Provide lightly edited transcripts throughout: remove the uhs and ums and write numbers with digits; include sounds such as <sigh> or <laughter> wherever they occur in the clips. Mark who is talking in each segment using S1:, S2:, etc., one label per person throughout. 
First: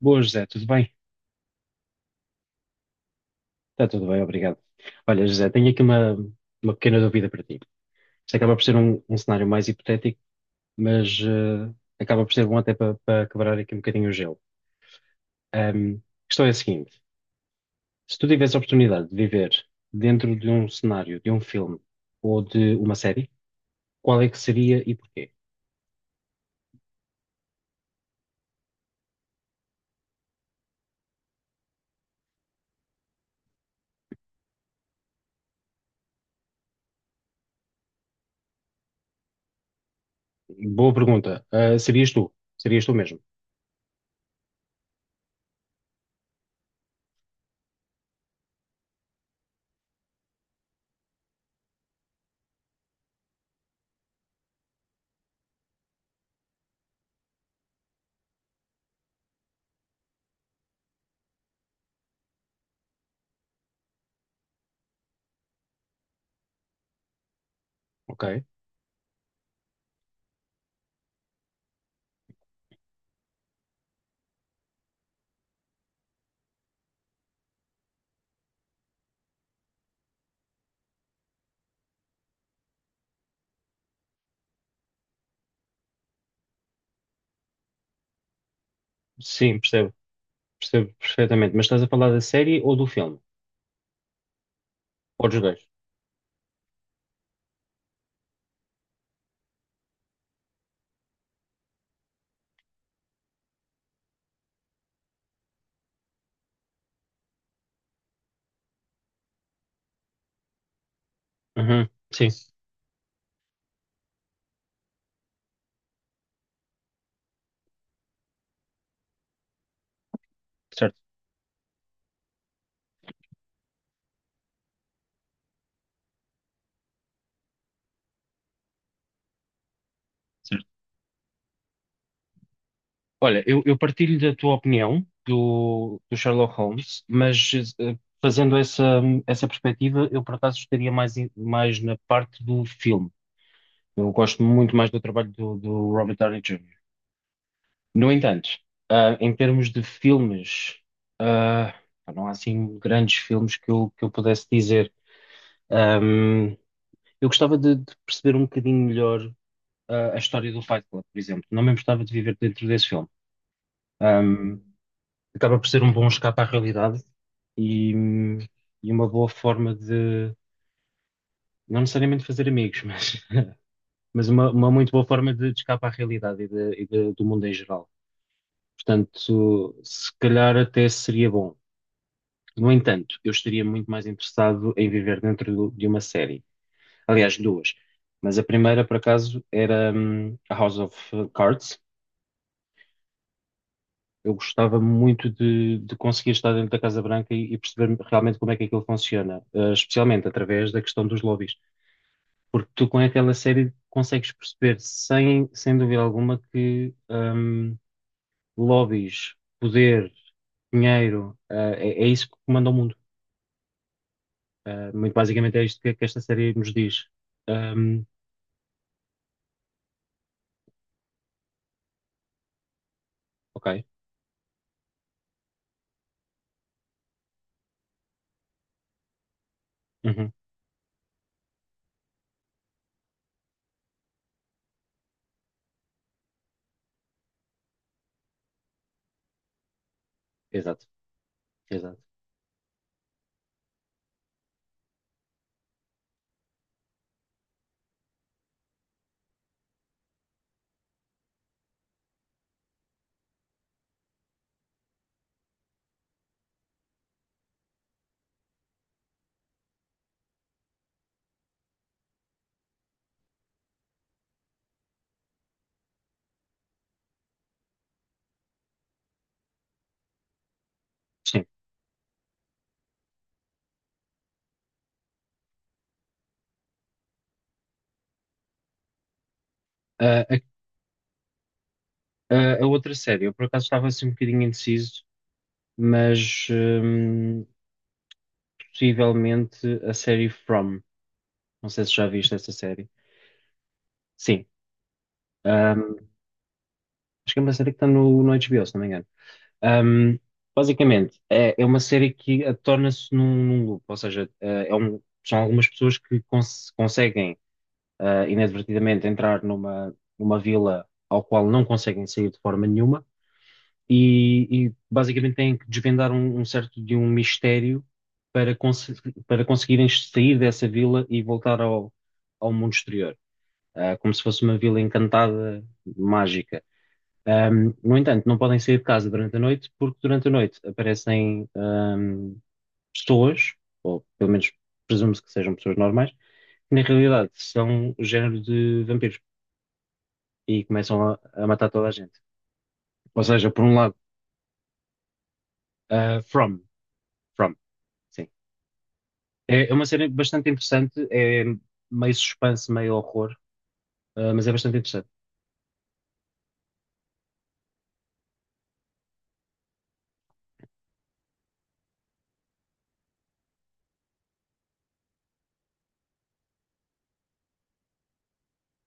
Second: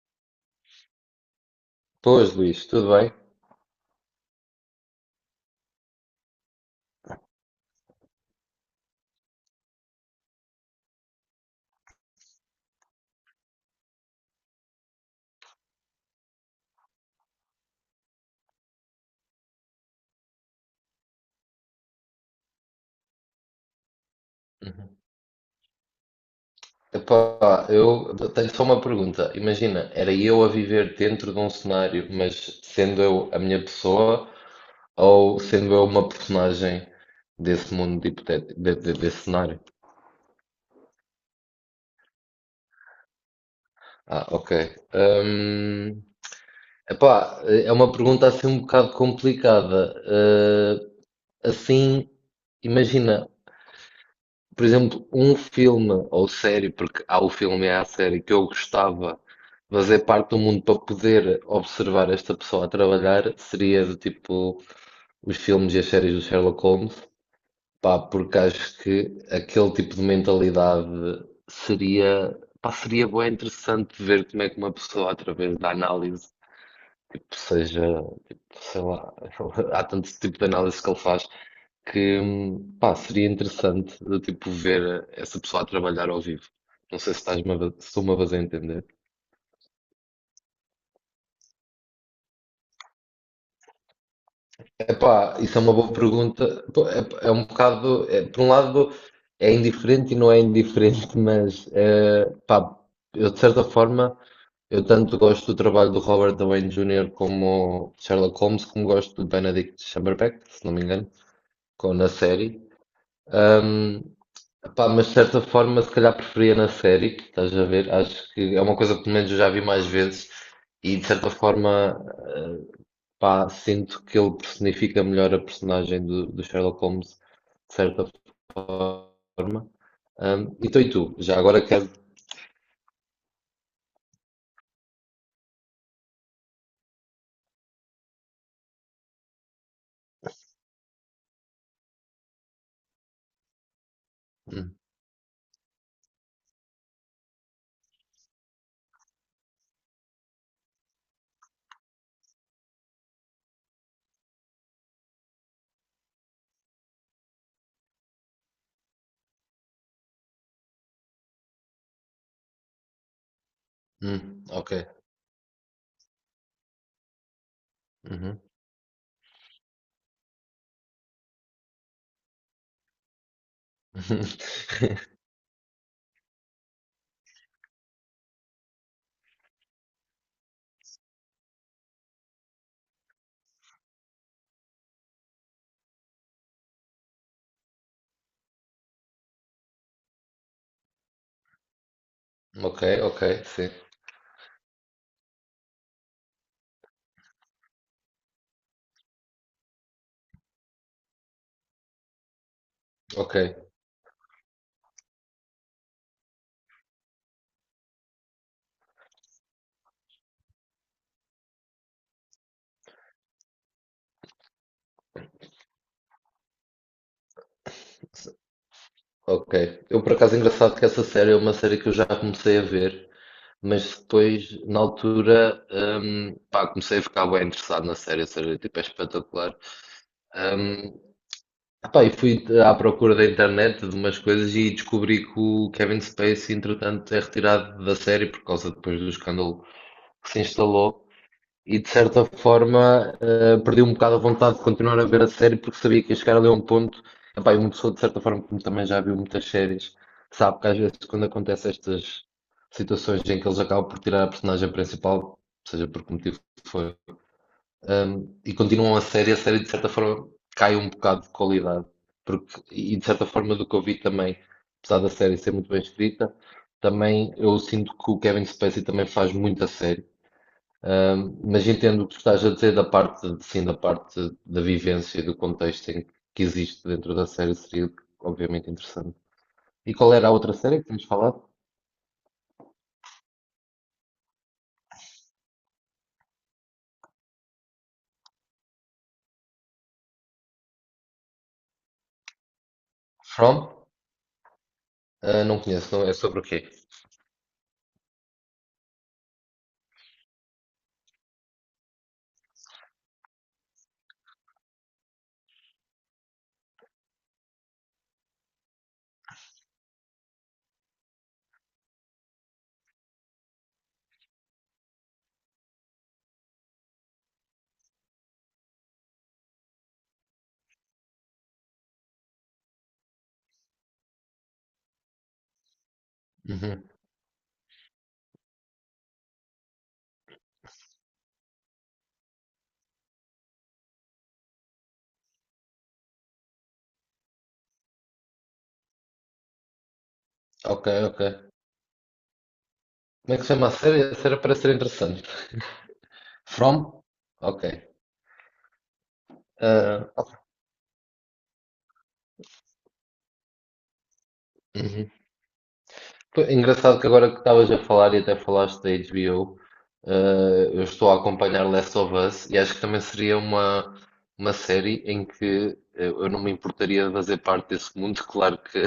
S1: Boa, José, tudo bem?
S2: Pois, Luís, tudo bem?
S1: Está tudo bem, obrigado. Olha, José, tenho aqui uma pequena dúvida para ti. Isto acaba por ser um cenário mais hipotético, mas acaba por ser bom até para quebrar aqui um bocadinho o gelo. Ahm, a questão é a seguinte: se tu tivesse a oportunidade de viver dentro de um cenário, de um filme ou de uma série, qual é que seria e
S2: Uhum.
S1: porquê?
S2: Epá, eu tenho só uma pergunta. Imagina, era eu a viver dentro de um cenário, mas sendo eu a minha pessoa ou sendo eu uma personagem desse mundo hipotético, desse cenário?
S1: Boa pergunta. Serias tu? Serias tu mesmo?
S2: Ah, ok. Hum, epá, é uma pergunta assim um bocado complicada. Assim, imagina. Por exemplo, um filme ou série, porque há o filme e há a série que eu gostava de fazer parte do mundo para poder observar esta pessoa a trabalhar, seria do tipo os filmes e as séries do Sherlock Holmes, pá, porque
S1: Ok.
S2: acho que aquele tipo de mentalidade seria, pá, seria bué interessante ver como é que uma pessoa, através da análise, tipo, seja, tipo, sei lá, <laughs> há tanto tipo de análise que ele faz, que pá, seria interessante de, tipo, ver essa pessoa a trabalhar ao vivo. Não sei se se estou-me a fazer entender.
S1: Sim, percebo. Percebo perfeitamente. Mas estás a falar da série ou do filme? Ou
S2: Epá,
S1: dos
S2: isso
S1: dois?
S2: é uma boa pergunta. Pô, é, é um bocado, é, por um lado, é indiferente e não é indiferente, <laughs> mas pá, eu de certa forma, eu tanto gosto do trabalho do Robert Downey Jr. como Sherlock Holmes, como gosto do Benedict Cumberbatch, se não me engano,
S1: Uhum.
S2: com, na
S1: Sim,
S2: série. Pá, mas de certa forma, se calhar preferia na série, estás a ver? Acho que é uma coisa que pelo menos eu já vi mais vezes e
S1: certo.
S2: de certa forma, eh, pá, sinto que ele personifica melhor a personagem do Sherlock Holmes, de certa forma.
S1: Certo.
S2: Então, e tu? Já agora quero.
S1: Olha, eu partilho da tua opinião do Sherlock Holmes, mas eh, fazendo essa perspectiva, eu por acaso estaria mais na parte do filme. Eu gosto
S2: Hum,
S1: muito mais do trabalho do Robert Downey Júnior No entanto, em termos de filmes, ah, não há assim grandes filmes que que eu pudesse dizer. Eu gostava de perceber um bocadinho melhor a história do Fight Club, por exemplo. Não me importava de viver dentro desse filme. Ahm,
S2: ok.
S1: Acaba por ser um bom escape à realidade e, hum,
S2: Uhum.
S1: e uma boa forma de, não necessariamente fazer amigos, mas, <laughs> mas uma muito boa
S2: <laughs>
S1: forma de escape à realidade e do mundo em geral. Portanto, se calhar até seria bom. No entanto, eu estaria muito mais interessado em viver dentro de uma série. Aliás, duas. Mas a primeira, por acaso, era a House of Cards.
S2: Ok, ok, sim,
S1: Eu gostava muito de conseguir estar dentro da Casa Branca e perceber realmente como é que aquilo funciona, eh, especialmente através da questão dos lobbies, porque tu com aquela
S2: ok.
S1: série consegues perceber sem dúvida alguma que lobbies, poder, dinheiro, eh, é, é isso que comanda o mundo. Eh, muito basicamente é isto que esta série nos diz. Hum,
S2: Ok. Eu, por acaso, é engraçado que essa série é uma série que eu já comecei a ver,
S1: ok,
S2: mas depois, na altura, pá, comecei a ficar bem interessado na série, a série tipo, é espetacular.
S1: uhum.
S2: Hum, Pá, e fui à procura da internet de umas coisas e descobri que o Kevin Spacey, entretanto, é retirado da série por causa depois do escândalo que se
S1: Exato,
S2: instalou. E de
S1: exato.
S2: certa forma perdi um bocado a vontade de continuar a ver a série porque sabia que ia chegar ali a um ponto. Epá, e uma pessoa, de certa forma, como também já viu muitas séries, sabe que às vezes quando acontecem estas situações em que eles acabam por tirar a personagem principal, seja por que motivo foi, e continuam a série de certa forma cai um bocado de qualidade. Porque, e de certa forma, do que eu vi também, apesar da série ser muito bem escrita, também eu sinto que o Kevin Spacey também faz muita série.
S1: Sim.
S2: Mas entendo o que tu estás a dizer da parte, sim, da parte da vivência e do contexto em que existe dentro da série seria obviamente interessante. E qual
S1: Ah,
S2: era a
S1: a,
S2: outra série que tínhamos falado?
S1: a outra série, eu por acaso estava assim um bocadinho indeciso, mas possivelmente a série From. Não sei se já viste essa série.
S2: From?
S1: Sim.
S2: Ah, não
S1: Um,
S2: conheço, não é sobre o quê?
S1: acho que é uma série que está no HBO, se não me engano. Um, basicamente, é, é uma série que torna-se num loop, ou seja, são algumas pessoas que conseguem inadvertidamente entrar numa vila ao qual não conseguem sair de forma nenhuma e basicamente têm que desvendar um certo de um mistério para, cons- para conseguirem sair dessa vila e voltar ao mundo exterior. Ah, como se fosse uma vila encantada, mágica.
S2: Uhum.
S1: No entanto, não podem sair de casa durante a noite, porque durante a noite aparecem, pessoas, ou pelo menos presume-se que sejam pessoas normais, que na realidade são o género de vampiros e
S2: Ok,
S1: começam a
S2: ok.
S1: matar toda a gente. Ou
S2: Como é que se
S1: seja, por
S2: chama
S1: um
S2: a
S1: lado,
S2: série? A série parece ser interessante.
S1: ah, From,
S2: From?
S1: From,
S2: Ok.
S1: sim. É, é uma série
S2: Ah, ok.
S1: bastante interessante, é meio suspense, meio horror, mas é bastante interessante.
S2: Uhum. Pô, é engraçado que agora que estavas a falar e até falaste da HBO, eu estou a acompanhar Last of Us e acho que também seria uma série em que eu não me importaria de fazer parte desse mundo, claro que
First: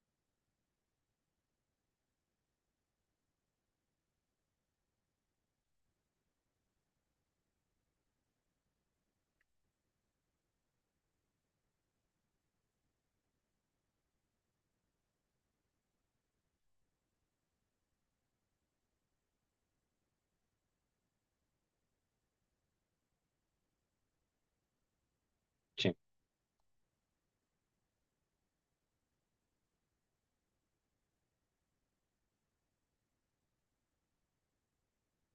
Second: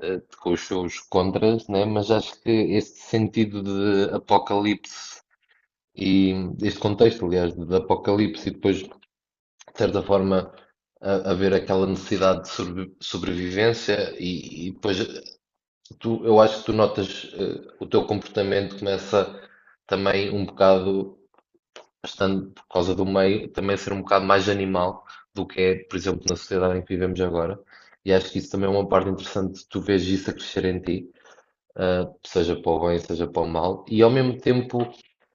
S2: com os seus contras, né? Mas acho que este sentido de apocalipse e este contexto, aliás, de apocalipse e depois, de certa forma, haver aquela necessidade de sobrevivência e depois tu, eu acho que tu notas, o teu comportamento começa também um bocado, estando por causa do meio, também a ser um bocado mais animal do que é,
S1: Sim,
S2: por exemplo, na sociedade em que vivemos agora. E acho que isso também é uma parte interessante, tu vês isso a crescer em ti seja para o bem, seja para o mal, e ao mesmo tempo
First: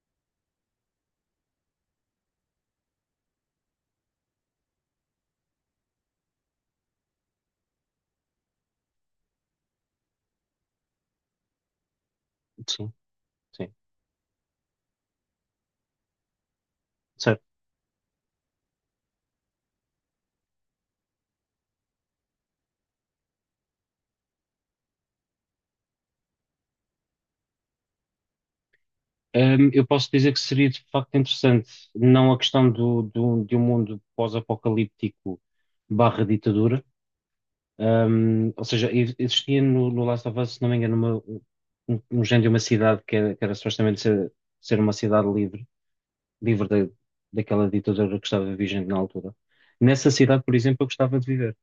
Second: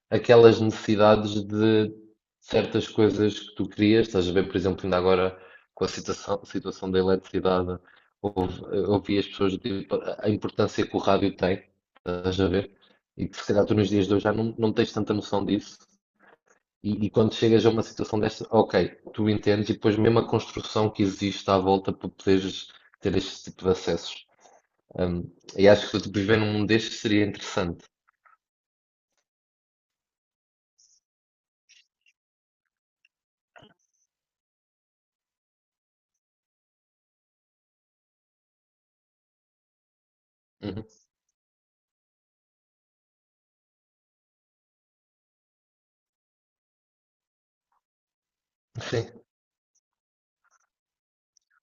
S2: aquelas necessidades de certas coisas que tu querias. Estás a ver, por exemplo, ainda agora com a situação da eletricidade, houve- ouvi as pessoas dizer a importância que o rádio tem, estás a ver?
S1: sim,
S2: E que se calhar tu nos dias de hoje já não, não tens tanta noção disso. E quando
S1: sim.
S2: chegas a uma situação desta, ok, tu entendes, e depois mesmo a construção que existe à volta para poderes ter este tipo de acessos. Um, e acho que se eu depois viver num mundo deste seria interessante.
S1: Eu posso dizer que seria de facto interessante, não a questão de um mundo pós-apocalíptico barra ditadura. Ou seja, existia no Last of Us, se não me
S2: Uhum.
S1: engano, um género de uma cidade que era supostamente ser uma cidade livre, livre da daquela ditadura que estava vigente na
S2: Sim.
S1: altura. Nessa cidade, por exemplo, eu gostava de viver.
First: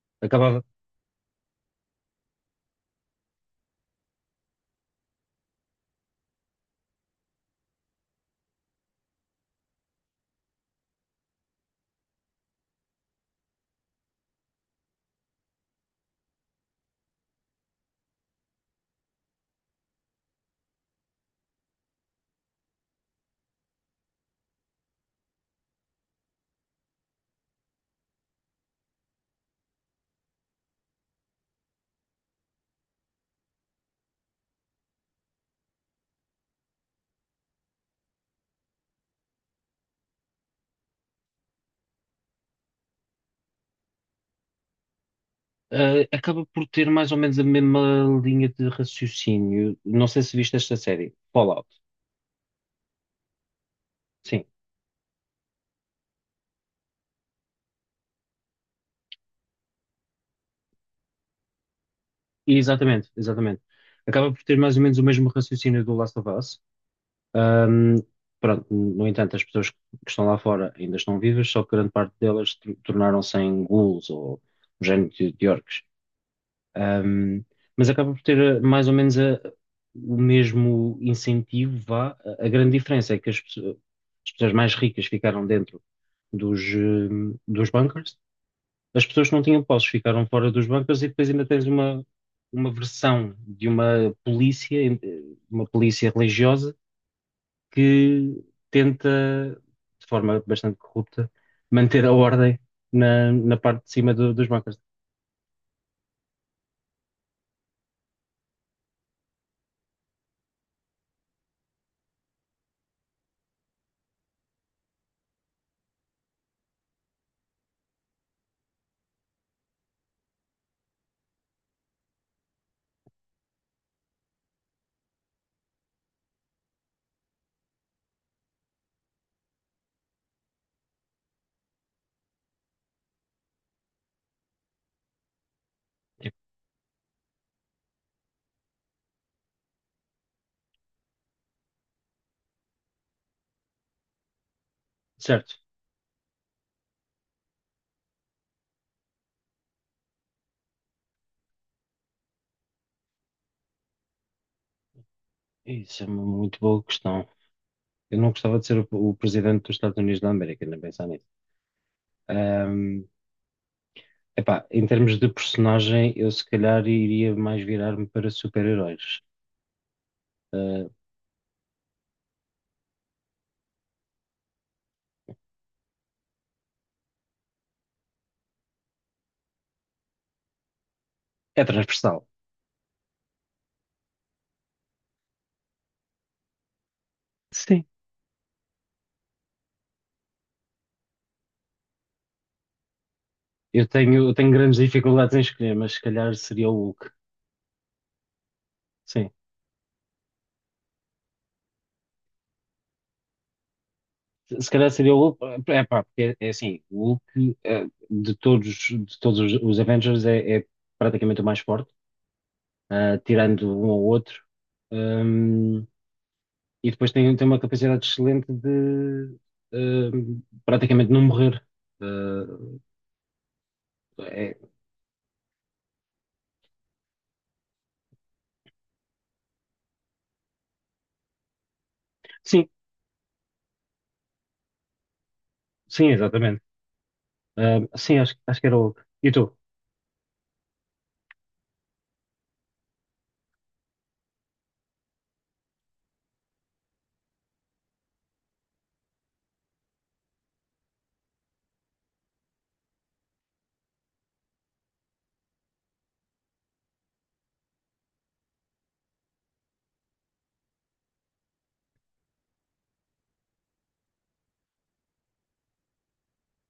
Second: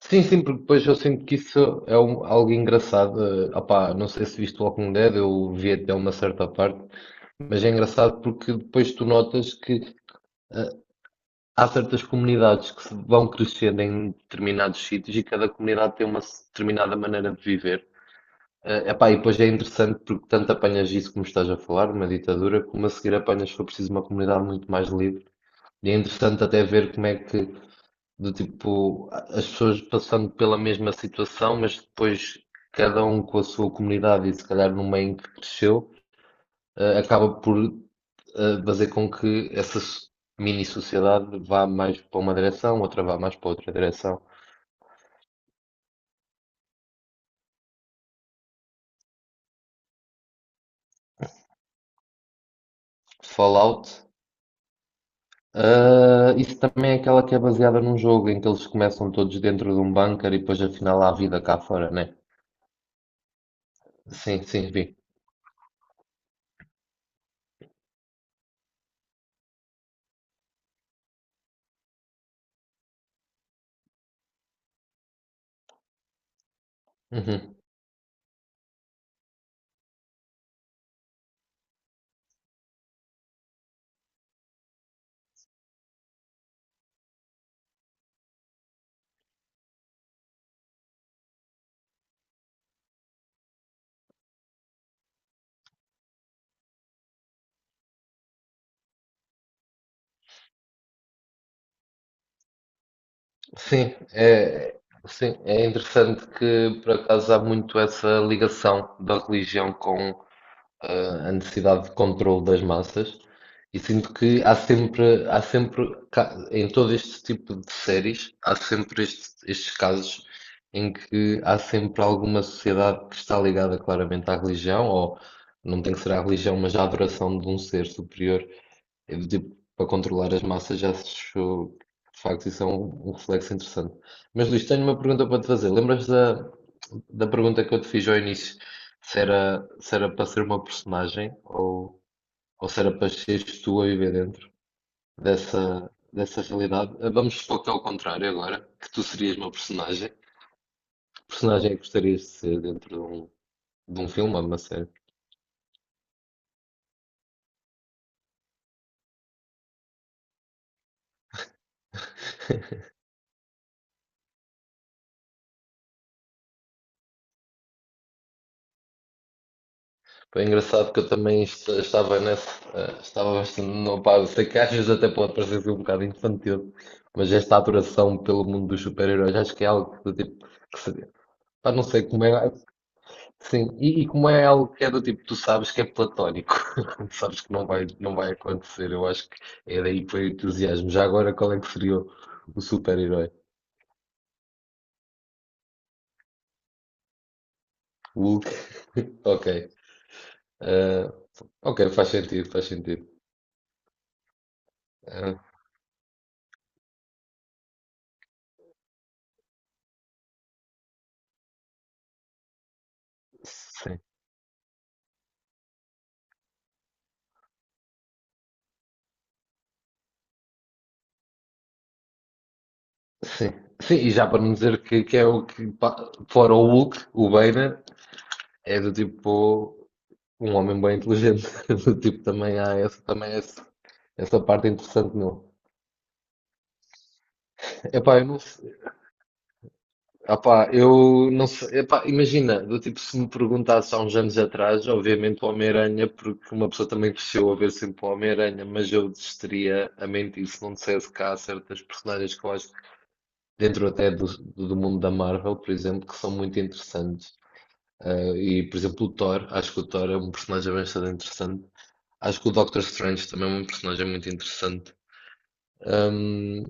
S2: Sim, sim, porque
S1: Acabava,
S2: depois eu sinto que isso é algo engraçado. Ah, opá, não sei se viste o Walking Dead, eu vi até uma certa parte, mas é engraçado porque depois tu notas que eh, há certas comunidades que se vão crescendo em determinados sítios e cada comunidade tem uma determinada maneira de viver. Ah, epá, e depois é interessante porque tanto apanhas isso como estás a falar, uma ditadura, como a seguir apanhas, se for preciso, uma comunidade muito mais livre. E é interessante até ver como é que. Do tipo, as pessoas passando pela mesma situação, mas depois cada um com a sua comunidade e se calhar no meio em que cresceu, acaba por fazer com que essa mini sociedade vá mais para uma direção, outra vá mais para outra direção.
S1: acaba por ter mais ou menos a mesma linha de raciocínio. Não sei se viste esta série, Fallout.
S2: Fallout,
S1: Sim.
S2: isso também é aquela que é baseada num jogo em que eles começam todos dentro de um bunker e depois afinal há vida cá fora, né?
S1: Exatamente, exatamente. Acaba por
S2: Sim,
S1: ter
S2: sim,
S1: mais ou
S2: vi.
S1: menos o mesmo raciocínio do Last of Us. Ahm, Pronto, no entanto, as pessoas que estão lá fora ainda estão vivas, só que grande parte delas tornaram-se em ghouls ou um género de orcs. Ahm,
S2: Uhum.
S1: mas acaba por ter mais ou menos o mesmo incentivo, vá. A grande diferença é que as pessoas mais ricas ficaram dentro dos bunkers, as pessoas que não tinham posses ficaram fora dos bancos e depois ainda tens uma versão de uma polícia religiosa, que tenta, de forma bastante corrupta, manter a ordem na parte de
S2: Sim,
S1: cima dos
S2: é,
S1: bancos.
S2: sim, é interessante que por acaso há muito essa ligação da religião com a necessidade de controle das massas e sinto que há sempre em todo este tipo de séries, há sempre estes casos em que há sempre alguma sociedade que está ligada claramente à religião ou não tem que ser à religião, mas à adoração de um ser superior eu, do tipo, para controlar as massas já acho que de facto isso é um, um reflexo interessante. Mas Luís, tenho uma pergunta para te fazer. Lembras
S1: É,
S2: da, da pergunta que eu te fiz ao início? Se era, se era para ser uma personagem ou se era para seres tu a viver dentro
S1: certo,
S2: dessa, dessa realidade? Vamos supor que é ao contrário agora, que tu serias uma personagem. Que personagem é que gostarias de ser dentro de um filme ou de uma série?
S1: isso é uma muito boa questão. Eu não gostava de ser o presidente dos Estados Unidos da América, nem pensar nisso. Ahm, Epá, em termos de personagem, eu se calhar iria mais virar-me para super-heróis.
S2: Foi
S1: Ah,
S2: engraçado que eu também estava nesse, estava bastante, não, pá, eu sei que às vezes até pode parecer ser um bocado infantil, mas esta adoração pelo mundo dos super-heróis acho que é algo que, do tipo, que se,
S1: é
S2: pá, não sei
S1: transversal.
S2: como é, sim, e como é algo que é do tipo, tu sabes que é platónico, <laughs> sabes que não vai,
S1: Sim.
S2: não vai acontecer, eu acho que é daí que foi o entusiasmo. Já agora, qual é que seria o super-herói?
S1: Eu tenho grandes dificuldades em escolher, mas se calhar seria o Hulk.
S2: Hulk? <laughs>
S1: Sim.
S2: Ok. Eh, ok, faz sentido, faz sentido.
S1: Se calhar seria o
S2: Eh,
S1: Hulk. É pá, porque é, é assim, o Hulk de todos os Avengers é, é praticamente o mais forte, tirando um
S2: sim.
S1: ou outro. Ahm, e depois tem, tem uma capacidade excelente de praticamente não morrer.
S2: Sim, sim, e
S1: Ah,
S2: já para não
S1: é-
S2: dizer que é o que, pá, fora o Hulk, o Banner, é do tipo um homem bem inteligente, <laughs> do tipo também
S1: sim,
S2: há essa, também essa parte interessante nele.
S1: sim, exatamente. Sim,
S2: Epá, eu
S1: acho,
S2: não
S1: acho que
S2: sei,
S1: era o Hulk. E tu?
S2: epá, eu não sei, epá, imagina, do tipo se me perguntasse há uns anos atrás, obviamente o Homem-Aranha, porque uma pessoa também cresceu a ver sempre o Homem-Aranha, mas eu desistiria a mentir se não dissesse que há certas personagens que eu acho que dentro até do, do mundo da Marvel, por exemplo, que são muito interessantes. E, por exemplo, o Thor, acho que o Thor é um personagem bastante interessante. Acho que o Doctor Strange também é um personagem muito interessante. Hum,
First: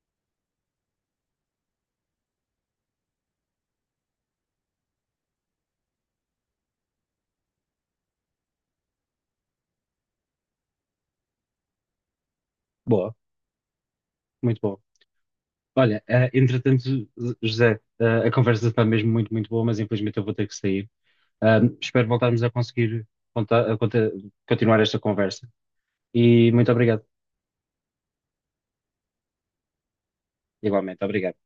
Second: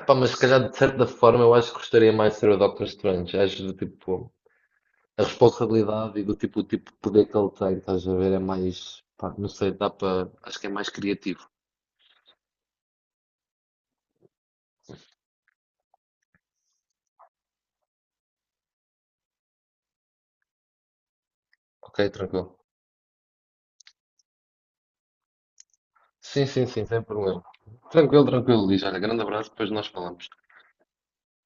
S2: Epá, mas se calhar, de certa forma, eu acho que gostaria mais de ser o Doctor Strange. Acho do tipo, a responsabilidade e do tipo, o tipo de poder que ele tem, estás a ver, é mais, pá, não sei, dá para, acho que é mais criativo.
S1: Boa, muito boa. Olha, entretanto, José, a conversa está mesmo muito, muito boa, mas infelizmente eu vou ter que sair. Espero
S2: Ok,
S1: voltarmos a
S2: tranquilo.
S1: conseguir contar- a conta- continuar esta conversa.
S2: Sim,
S1: E
S2: sim,
S1: muito
S2: sim, sem
S1: obrigado.
S2: problema. Tranquilo, tranquilo, Luís. Olha, grande abraço, depois nós falamos.
S1: Igualmente, obrigado.